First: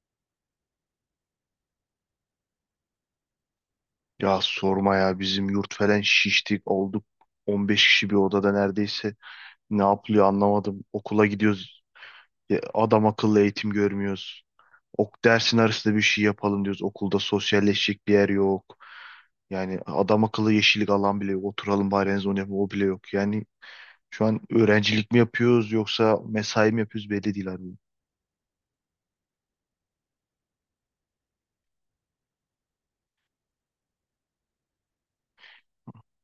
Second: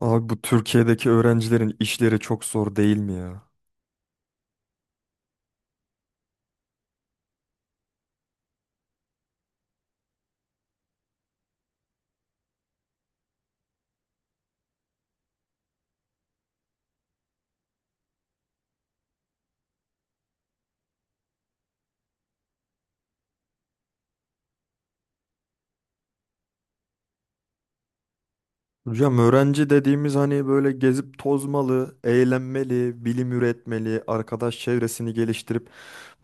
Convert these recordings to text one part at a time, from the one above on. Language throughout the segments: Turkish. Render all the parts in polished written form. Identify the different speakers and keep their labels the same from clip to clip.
Speaker 1: Abi bu Türkiye'deki öğrencilerin işleri çok zor değil mi ya?
Speaker 2: Ya sorma ya bizim yurt falan şiştik olduk. 15 kişi bir odada neredeyse. Ne yapılıyor anlamadım. Okula gidiyoruz. Ya adam akıllı eğitim görmüyoruz. Ok dersin arasında bir şey yapalım diyoruz. Okulda sosyalleşecek bir yer yok. Yani adam akıllı yeşillik alan bile yok. Oturalım bari en onu yapalım. O bile yok. Yani şu an öğrencilik mi yapıyoruz yoksa mesai mi yapıyoruz belli değil abi.
Speaker 1: Hocam öğrenci dediğimiz hani böyle gezip tozmalı, eğlenmeli, bilim üretmeli, arkadaş çevresini geliştirip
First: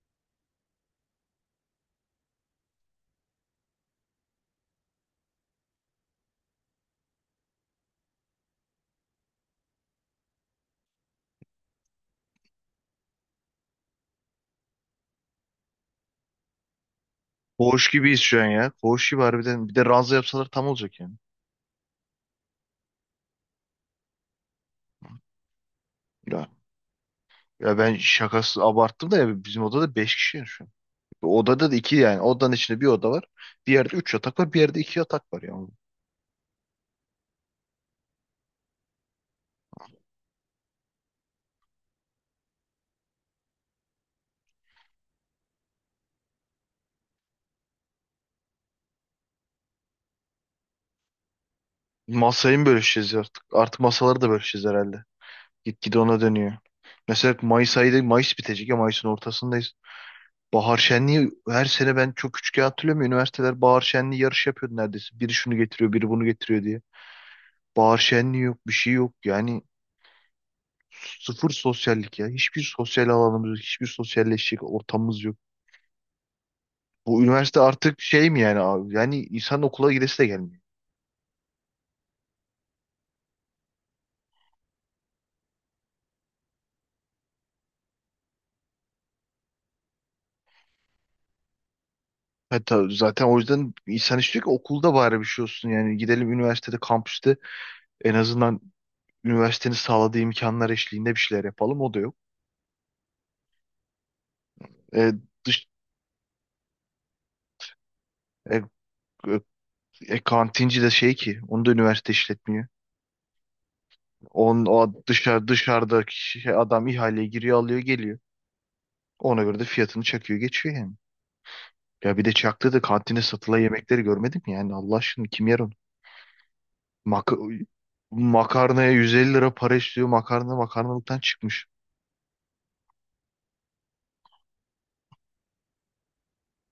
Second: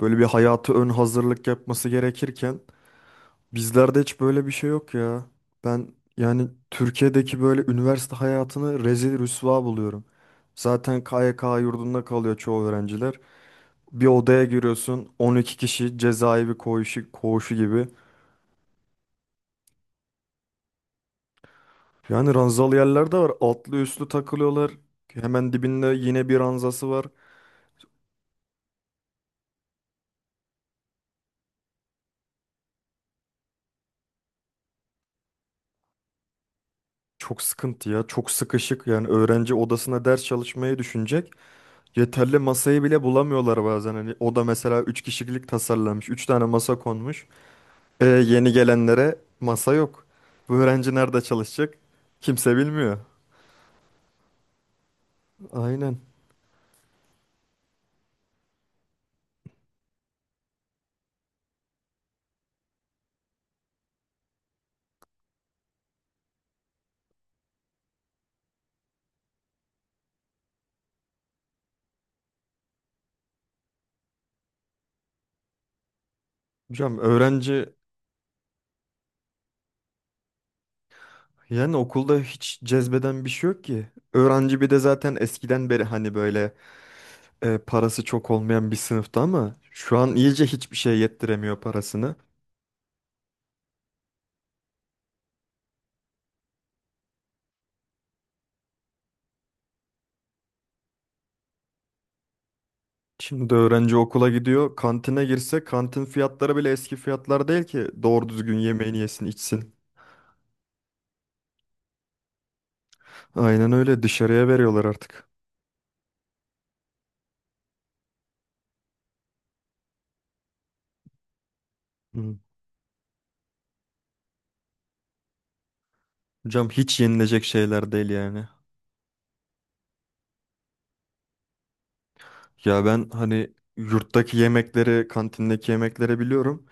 Speaker 1: böyle bir hayatı ön hazırlık yapması gerekirken bizlerde hiç böyle bir şey yok ya. Ben yani Türkiye'deki böyle üniversite hayatını rezil rüsva buluyorum. Zaten KYK yurdunda kalıyor çoğu öğrenciler. Bir odaya giriyorsun 12 kişi, cezaevi koğuşu, koğuşu gibi.
Speaker 2: Koğuş gibiyiz şu an ya. Koğuş gibi harbiden. Bir de ranza yapsalar tam olacak yani.
Speaker 1: Yani ranzalı yerler de var. Altlı üstlü takılıyorlar. Hemen dibinde yine bir
Speaker 2: Ya,
Speaker 1: ranzası var.
Speaker 2: ya, ben şakası abarttım da ya bizim odada 5 kişi ya şu an. Odada da iki, yani odanın içinde bir oda var. Bir yerde üç yatak var, bir yerde iki yatak var yani.
Speaker 1: Çok sıkıntı ya. Çok sıkışık. Yani öğrenci odasına ders çalışmayı düşünecek. Yeterli masayı bile bulamıyorlar bazen. Hani oda mesela 3 kişilik tasarlanmış. Üç tane masa konmuş. E, yeni gelenlere masa yok. Bu öğrenci nerede çalışacak? Kimse
Speaker 2: Masayı mı
Speaker 1: bilmiyor.
Speaker 2: bölüşeceğiz artık? Artık masaları da bölüşeceğiz herhalde. Gitgide
Speaker 1: Aynen.
Speaker 2: ona dönüyor. Mesela Mayıs ayı, Mayıs bitecek ya, Mayıs'ın ortasındayız. Bahar şenliği, her sene ben çok küçükken hatırlıyorum, ya, üniversiteler bahar şenliği yarışı yapıyordu neredeyse. Biri şunu getiriyor, biri bunu getiriyor diye. Bahar şenliği yok, bir şey yok. Yani sıfır sosyallik ya. Hiçbir sosyal alanımız yok, hiçbir sosyalleşecek ortamımız yok.
Speaker 1: Hocam
Speaker 2: Bu üniversite
Speaker 1: öğrenci
Speaker 2: artık şey mi yani abi? Yani insan okula gidesi de gelmiyor.
Speaker 1: yani okulda hiç cezbeden bir şey yok ki. Öğrenci bir de zaten eskiden beri hani böyle parası çok olmayan bir sınıfta ama şu an iyice hiçbir şey yettiremiyor parasını.
Speaker 2: Hatta zaten o yüzden insan istiyor ki okulda bari bir şey olsun. Yani gidelim üniversitede, kampüste en azından üniversitenin sağladığı imkanlar eşliğinde bir şeyler yapalım. O da yok.
Speaker 1: Şimdi öğrenci okula gidiyor.
Speaker 2: E,
Speaker 1: Kantine girse
Speaker 2: dış,
Speaker 1: kantin fiyatları bile eski fiyatlar değil ki doğru
Speaker 2: e,
Speaker 1: düzgün yemeğini yesin
Speaker 2: e,
Speaker 1: içsin.
Speaker 2: e, kantinci de şey ki, onu da üniversite işletmiyor.
Speaker 1: Aynen öyle dışarıya
Speaker 2: On
Speaker 1: veriyorlar
Speaker 2: o
Speaker 1: artık.
Speaker 2: dışarı, dışarıdaki şey, adam ihaleye giriyor, alıyor, geliyor. Ona göre de fiyatını çakıyor, geçiyor yani. Ya bir de
Speaker 1: Hı.
Speaker 2: çaktı da kantine satılan yemekleri görmedim. Yani Allah aşkına kim yer onu?
Speaker 1: Hocam hiç
Speaker 2: Mak
Speaker 1: yenilecek şeyler değil yani.
Speaker 2: makarnaya 150 lira para istiyor. Makarna makarnalıktan çıkmış.
Speaker 1: Ya ben hani yurttaki yemekleri, kantindeki yemekleri biliyorum.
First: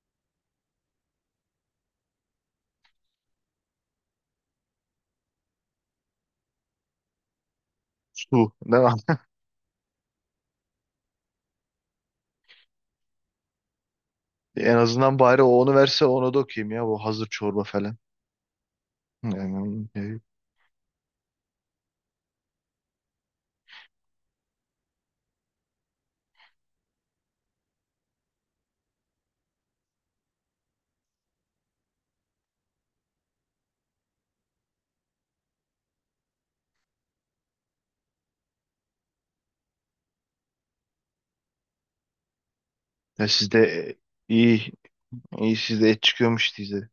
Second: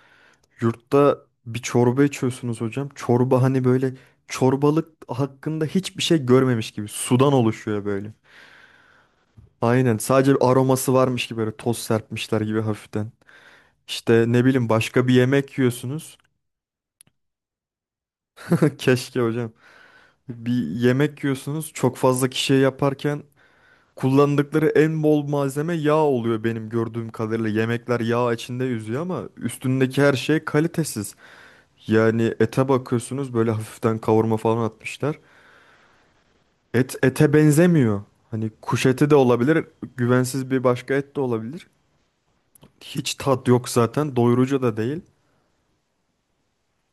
Speaker 1: Yurtta bir çorba içiyorsunuz hocam. Çorba hani böyle çorbalık hakkında hiçbir şey görmemiş gibi sudan oluşuyor böyle.
Speaker 2: Su. Ne?
Speaker 1: Aynen, sadece bir aroması varmış gibi böyle toz serpmişler gibi hafiften. İşte ne bileyim
Speaker 2: En
Speaker 1: başka bir
Speaker 2: azından bari o
Speaker 1: yemek
Speaker 2: onu verse,
Speaker 1: yiyorsunuz.
Speaker 2: onu da okuyayım, ya bu hazır çorba falan.
Speaker 1: Keşke hocam.
Speaker 2: Yani, e,
Speaker 1: Bir yemek yiyorsunuz çok fazla kişiye yaparken kullandıkları en bol malzeme yağ oluyor benim gördüğüm kadarıyla. Yemekler yağ içinde yüzüyor ama üstündeki her şey kalitesiz. Yani ete bakıyorsunuz böyle hafiften kavurma falan atmışlar. Et ete benzemiyor. Hani kuş eti de olabilir, güvensiz bir başka et de olabilir. Hiç
Speaker 2: ya
Speaker 1: tat
Speaker 2: sizde,
Speaker 1: yok
Speaker 2: e,
Speaker 1: zaten, doyurucu
Speaker 2: iyi
Speaker 1: da değil.
Speaker 2: iyi sizde et çıkıyormuş size.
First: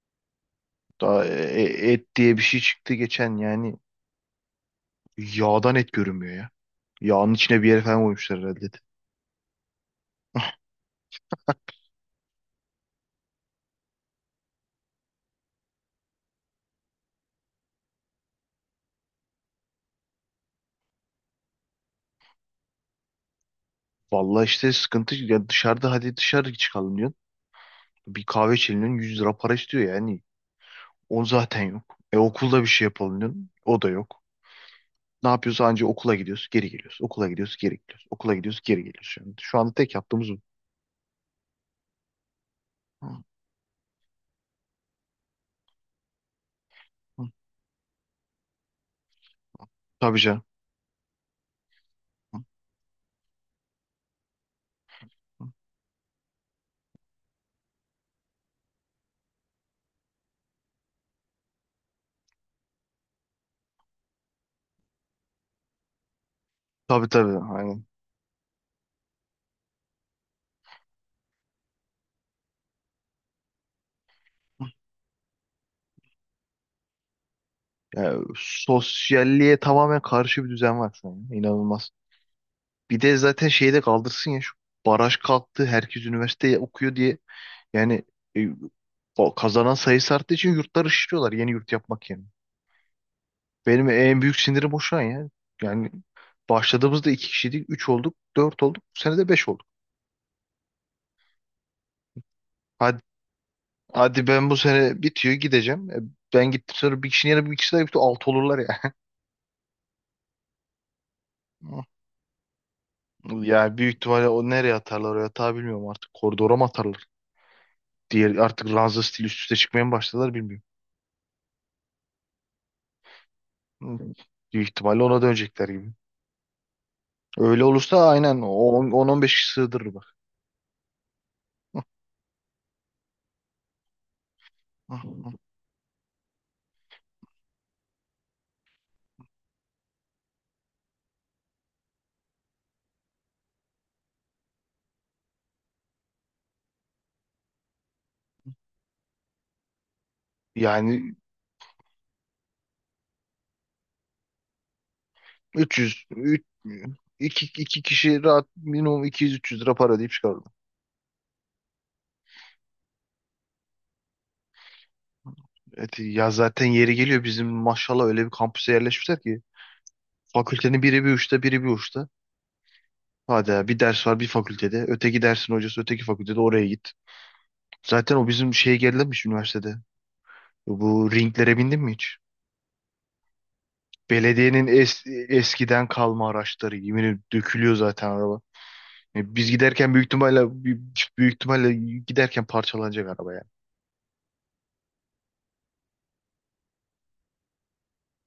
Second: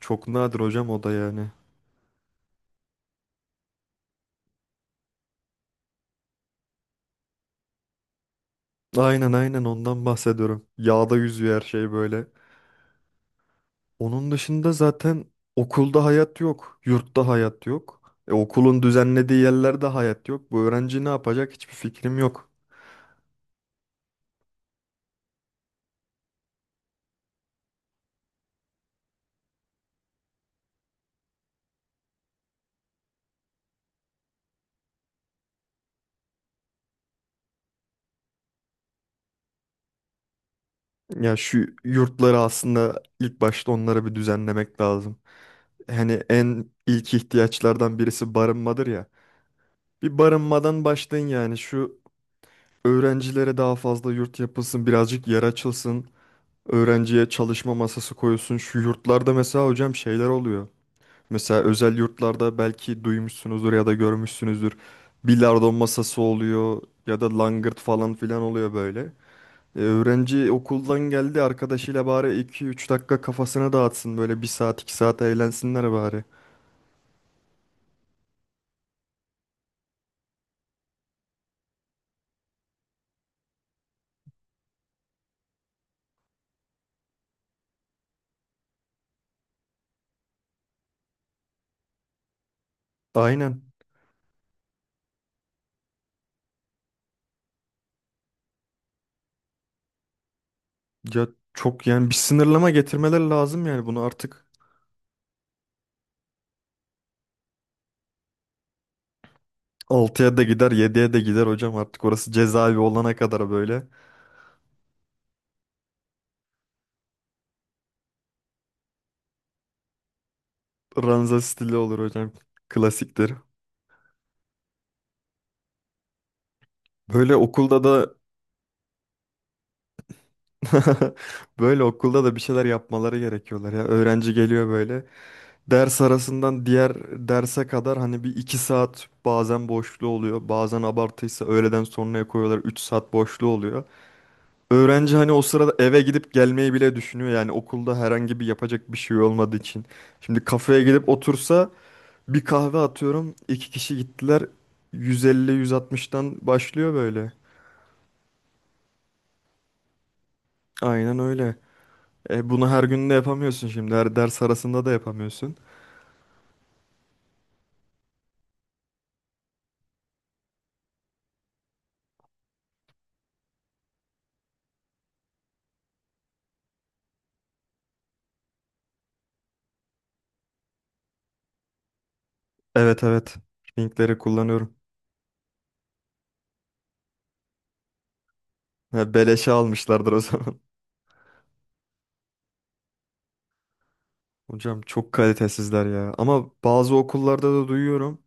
Speaker 1: Çok nadir hocam o da
Speaker 2: Daha
Speaker 1: yani.
Speaker 2: et diye bir şey çıktı geçen yani, yağdan et görünmüyor ya. Yağın içine bir yere falan koymuşlar herhalde.
Speaker 1: Aynen ondan bahsediyorum. Yağda yüzüyor her şey böyle. Onun dışında zaten okulda hayat yok. Yurtta hayat yok. E, okulun düzenlediği yerlerde hayat yok. Bu öğrenci ne yapacak hiçbir fikrim yok.
Speaker 2: Vallahi işte sıkıntı ya, dışarıda hadi dışarı çıkalım diyorsun. Bir kahve içelim diyorsun, 100 lira para istiyor yani. On zaten yok. E okulda bir şey yapalım diyorsun. O da yok. Ne yapıyoruz? Anca okula gidiyoruz, geri geliyoruz. Okula gidiyoruz, geri geliyoruz. Okula gidiyoruz, geri geliyoruz. Yani şu anda tek yaptığımız
Speaker 1: Ya şu yurtları aslında
Speaker 2: bu.
Speaker 1: ilk başta onlara bir düzenlemek lazım. Hani en ilk ihtiyaçlardan birisi barınmadır ya. Bir
Speaker 2: Tabii canım.
Speaker 1: barınmadan başlayın yani şu öğrencilere daha fazla yurt yapılsın, birazcık yer açılsın. Öğrenciye çalışma masası koyuyorsun. Şu yurtlarda mesela hocam şeyler oluyor. Mesela özel yurtlarda belki duymuşsunuzdur ya da görmüşsünüzdür. Bilardo masası oluyor
Speaker 2: Tabii,
Speaker 1: ya da
Speaker 2: tabii.
Speaker 1: langırt
Speaker 2: Aynen.
Speaker 1: falan filan oluyor böyle. E, öğrenci okuldan geldi arkadaşıyla bari iki üç dakika kafasını dağıtsın. Böyle bir saat 2 saat eğlensinler bari.
Speaker 2: Yani sosyalliğe tamamen karşı bir düzen var şu an. İnanılmaz. Bir de zaten şeyi de kaldırsın ya, şu baraj kalktı. Herkes üniversite okuyor diye. Yani e, o kazanan sayısı arttığı için yurtlar ışıtıyorlar yeni yurt yapmak yerine.
Speaker 1: Aynen.
Speaker 2: Benim en büyük sinirim o şu an ya. Yani başladığımızda iki kişiydik. Üç olduk. Dört olduk. Bu sene de beş olduk.
Speaker 1: Ya çok yani bir sınırlama
Speaker 2: Hadi,
Speaker 1: getirmeler lazım yani bunu
Speaker 2: hadi
Speaker 1: artık
Speaker 2: ben bu sene bitiyor, gideceğim. Ben gittim, sonra bir kişinin yerine bir kişi daha gitti. Altı olurlar ya.
Speaker 1: altıya da gider yediye de gider hocam artık orası cezaevi olana kadar
Speaker 2: Yani
Speaker 1: böyle.
Speaker 2: büyük ihtimalle, o nereye atarlar o yatağı bilmiyorum artık. Koridora mı atarlar? Diğer artık ranza stili üst üste çıkmaya mı başladılar, bilmiyorum.
Speaker 1: Ranza stili olur hocam. Klasiktir.
Speaker 2: Hı. Büyük ihtimalle ona dönecekler gibi.
Speaker 1: Böyle
Speaker 2: Öyle
Speaker 1: okulda
Speaker 2: olursa
Speaker 1: da
Speaker 2: aynen o 10-15 kişi sığdırır bak.
Speaker 1: Böyle
Speaker 2: Hı,
Speaker 1: okulda da bir şeyler yapmaları gerekiyorlar ya. Öğrenci geliyor
Speaker 2: hı,
Speaker 1: böyle.
Speaker 2: hı.
Speaker 1: Ders arasından diğer derse kadar hani bir iki saat bazen boşluğu oluyor. Bazen abartıysa öğleden sonraya koyuyorlar. 3 saat boşluğu oluyor. Öğrenci hani o sırada eve gidip gelmeyi bile düşünüyor. Yani okulda herhangi bir yapacak bir şey olmadığı için. Şimdi kafeye gidip
Speaker 2: Yani
Speaker 1: otursa bir kahve atıyorum. İki kişi gittiler. 150, 100
Speaker 2: 300,
Speaker 1: 160'tan
Speaker 2: 3,
Speaker 1: başlıyor böyle.
Speaker 2: 2 2 kişi rahat minimum 200-300 lira para deyip çıkarırım.
Speaker 1: Aynen öyle. E, bunu her gün de yapamıyorsun şimdi. Her ders arasında da yapamıyorsun.
Speaker 2: Evet, ya zaten yeri geliyor, bizim maşallah öyle bir kampüse yerleşmişler ki fakültenin biri bir uçta, biri bir uçta. Hadi ya, bir ders var bir fakültede. Öteki dersin hocası öteki fakültede, oraya git. Zaten o bizim şeye gerilemiş üniversitede. Bu ringlere bindin mi hiç?
Speaker 1: Evet, evet. Linkleri
Speaker 2: Belediyenin
Speaker 1: kullanıyorum.
Speaker 2: eskiden kalma araçları. Yemin ederim dökülüyor zaten araba.
Speaker 1: Ha,
Speaker 2: Yani
Speaker 1: beleşe
Speaker 2: biz giderken büyük
Speaker 1: almışlardır o zaman.
Speaker 2: ihtimalle büyük ihtimalle giderken parçalanacak araba yani.
Speaker 1: Hocam çok kalitesizler ya. Ama bazı okullarda da duyuyorum.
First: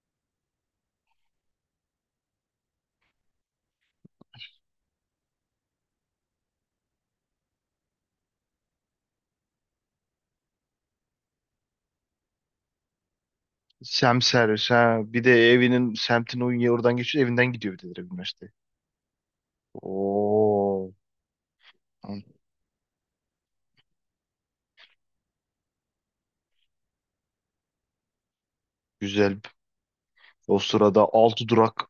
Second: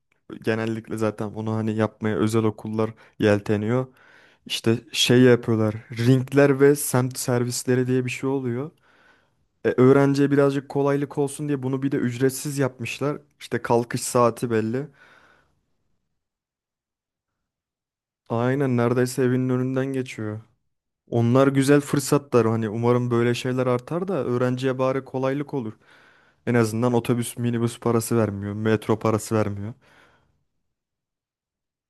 Speaker 1: Genellikle zaten onu hani yapmaya özel okullar yelteniyor. İşte şey yapıyorlar. Ringler ve semt servisleri diye bir şey oluyor. E, öğrenciye birazcık kolaylık olsun diye bunu bir de ücretsiz yapmışlar. İşte kalkış
Speaker 2: Sem
Speaker 1: saati
Speaker 2: servis
Speaker 1: belli.
Speaker 2: ha. Bir de evinin semtin o oradan geçiyor. Evinden gidiyor bir de direkt üniversiteye.
Speaker 1: Aynen, neredeyse evinin önünden geçiyor.
Speaker 2: Oo.
Speaker 1: Onlar güzel fırsatlar, hani umarım böyle şeyler artar da öğrenciye bari kolaylık olur. En azından otobüs minibüs parası vermiyor, metro parası
Speaker 2: Güzel.
Speaker 1: vermiyor.
Speaker 2: O sırada 6 durak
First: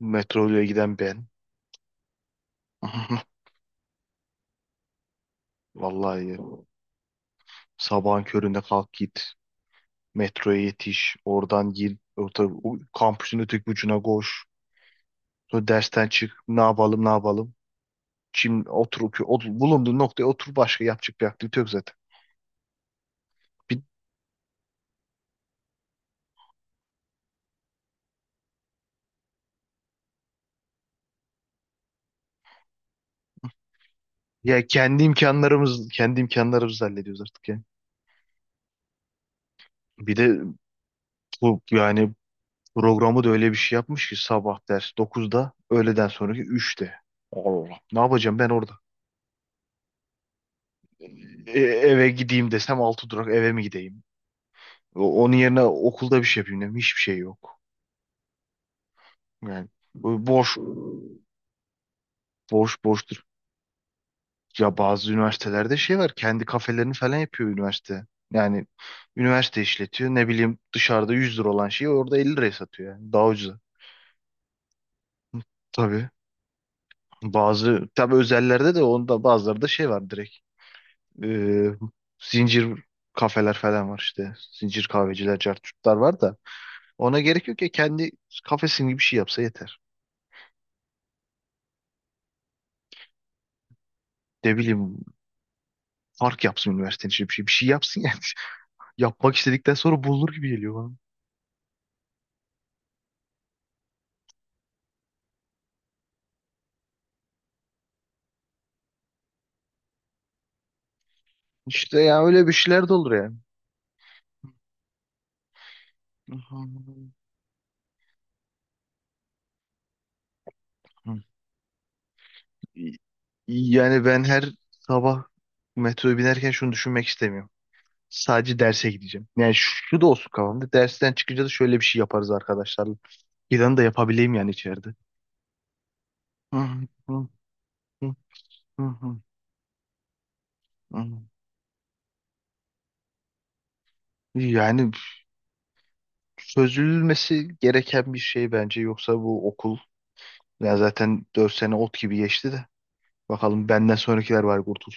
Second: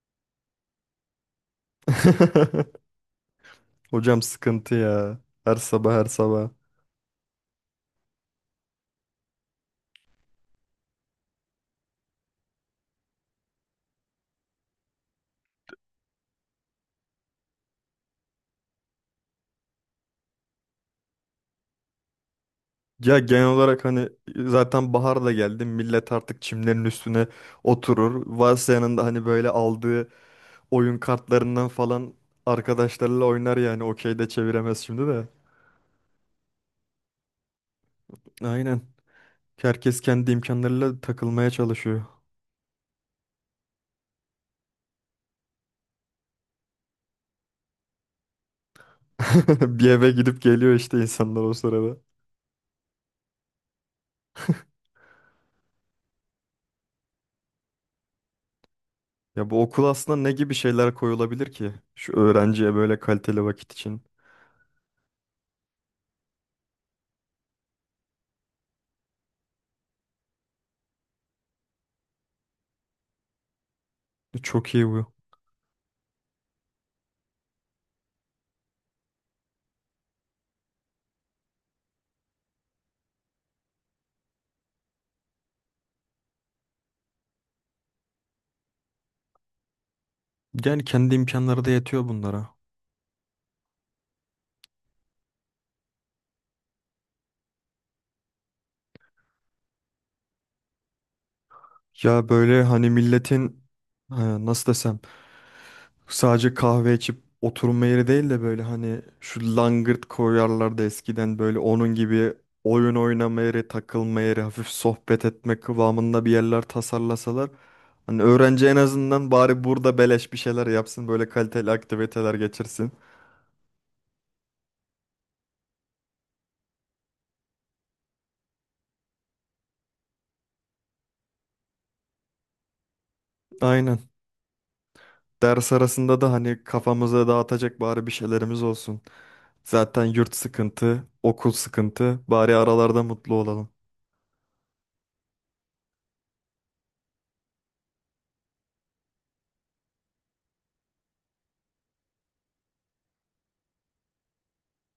Speaker 2: metroyla giden ben.
Speaker 1: Hocam sıkıntı ya. Her sabah, her
Speaker 2: Vallahi ya.
Speaker 1: sabah.
Speaker 2: Sabahın köründe kalk git. Metroya yetiş. Oradan gir. Orta, o kampüsün öteki ucuna koş. Sonra dersten çık. Ne yapalım, ne yapalım. Şimdi oturup bulunduğun noktaya otur, başka yapacak bir aktivite yok zaten.
Speaker 1: Ya genel
Speaker 2: Bir,
Speaker 1: olarak hani zaten bahar da geldi. Millet artık çimlerin üstüne oturur. Varsa yanında hani böyle aldığı oyun kartlarından falan arkadaşlarıyla oynar yani. Okey de
Speaker 2: ya
Speaker 1: çeviremez
Speaker 2: kendi
Speaker 1: şimdi de.
Speaker 2: imkanlarımız kendi imkanlarımızı hallediyoruz artık ya.
Speaker 1: Aynen. Herkes
Speaker 2: Bir
Speaker 1: kendi
Speaker 2: de
Speaker 1: imkanlarıyla takılmaya
Speaker 2: bu
Speaker 1: çalışıyor.
Speaker 2: yani programı da öyle bir şey yapmış ki sabah ders 9'da, öğleden sonraki 3'te. Allah. Ne yapacağım ben orada?
Speaker 1: Bir eve gidip geliyor işte insanlar o sırada.
Speaker 2: Eve gideyim desem, altı durak eve mi gideyim? Onun yerine okulda bir şey yapayım dedim. Hiçbir şey yok.
Speaker 1: Ya bu
Speaker 2: Yani
Speaker 1: okul aslında
Speaker 2: bu
Speaker 1: ne gibi
Speaker 2: boş,
Speaker 1: şeyler koyulabilir ki? Şu öğrenciye
Speaker 2: boş
Speaker 1: böyle
Speaker 2: boştur.
Speaker 1: kaliteli vakit için.
Speaker 2: Ya bazı üniversitelerde şey var. Kendi kafelerini falan yapıyor üniversite. Yani üniversite işletiyor. Ne bileyim, dışarıda 100 lira olan şeyi orada 50 liraya satıyor yani. Daha ucuza.
Speaker 1: E, çok iyi bu.
Speaker 2: Tabii. Bazı tabii özellerde de onda bazıları da şey var direkt. Ee, Zincir kafeler falan var işte. Zincir kahveciler, cartçutlar var da ona gerek yok ya, kendi kafesin gibi bir şey yapsa yeter.
Speaker 1: Yani kendi imkanları da yetiyor bunlara.
Speaker 2: Ne bileyim, park yapsın üniversitenin içinde, bir şey yapsın yani. Yapmak istedikten sonra bulunur gibi geliyor bana.
Speaker 1: Ya böyle hani milletin, nasıl desem, sadece kahve içip oturma yeri değil de böyle hani şu langırt koyarlardı eskiden böyle onun
Speaker 2: İşte ya
Speaker 1: gibi
Speaker 2: öyle bir şeyler de
Speaker 1: oyun
Speaker 2: olur yani.
Speaker 1: oynama yeri, takılma yeri, hafif sohbet etme kıvamında bir yerler tasarlasalar. Hani öğrenci en azından bari burada beleş bir şeyler yapsın,
Speaker 2: Hı.
Speaker 1: böyle kaliteli aktiviteler geçirsin.
Speaker 2: Yani ben her sabah metroya binerken şunu düşünmek istemiyorum. Sadece derse gideceğim. Yani şu da olsun kafamda: dersten çıkınca da şöyle bir şey yaparız arkadaşlarla. İran'ı da
Speaker 1: Aynen.
Speaker 2: yapabileyim yani içeride.
Speaker 1: Ders arasında da
Speaker 2: Hı,
Speaker 1: hani kafamıza
Speaker 2: hı,
Speaker 1: dağıtacak bari bir şeylerimiz
Speaker 2: hı,
Speaker 1: olsun.
Speaker 2: hı,
Speaker 1: Zaten yurt
Speaker 2: hı,
Speaker 1: sıkıntı,
Speaker 2: hı.
Speaker 1: okul sıkıntı, bari aralarda mutlu olalım.
Speaker 2: Yani çözülmesi gereken bir şey bence. Yoksa bu okul, ya zaten 4 sene ot gibi geçti de. Bakalım benden sonrakiler var, kurtul.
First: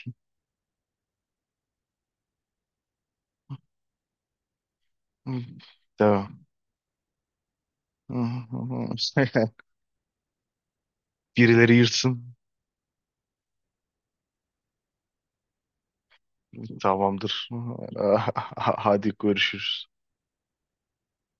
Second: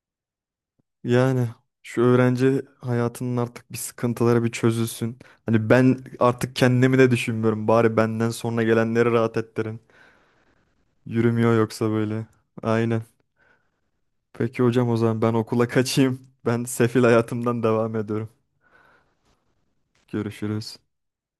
Speaker 1: Yani şu öğrenci hayatının artık bir sıkıntıları bir çözülsün.
Speaker 2: Hı.
Speaker 1: Hani ben
Speaker 2: Tamam.
Speaker 1: artık kendimi de düşünmüyorum. Bari benden sonra gelenleri rahat ettirin. Yürümüyor
Speaker 2: Birileri
Speaker 1: yoksa böyle.
Speaker 2: yırtsın.
Speaker 1: Aynen. Peki hocam o zaman ben okula kaçayım. Ben sefil
Speaker 2: Tamamdır.
Speaker 1: hayatımdan devam ediyorum.
Speaker 2: Hadi görüşürüz.
Speaker 1: Görüşürüz.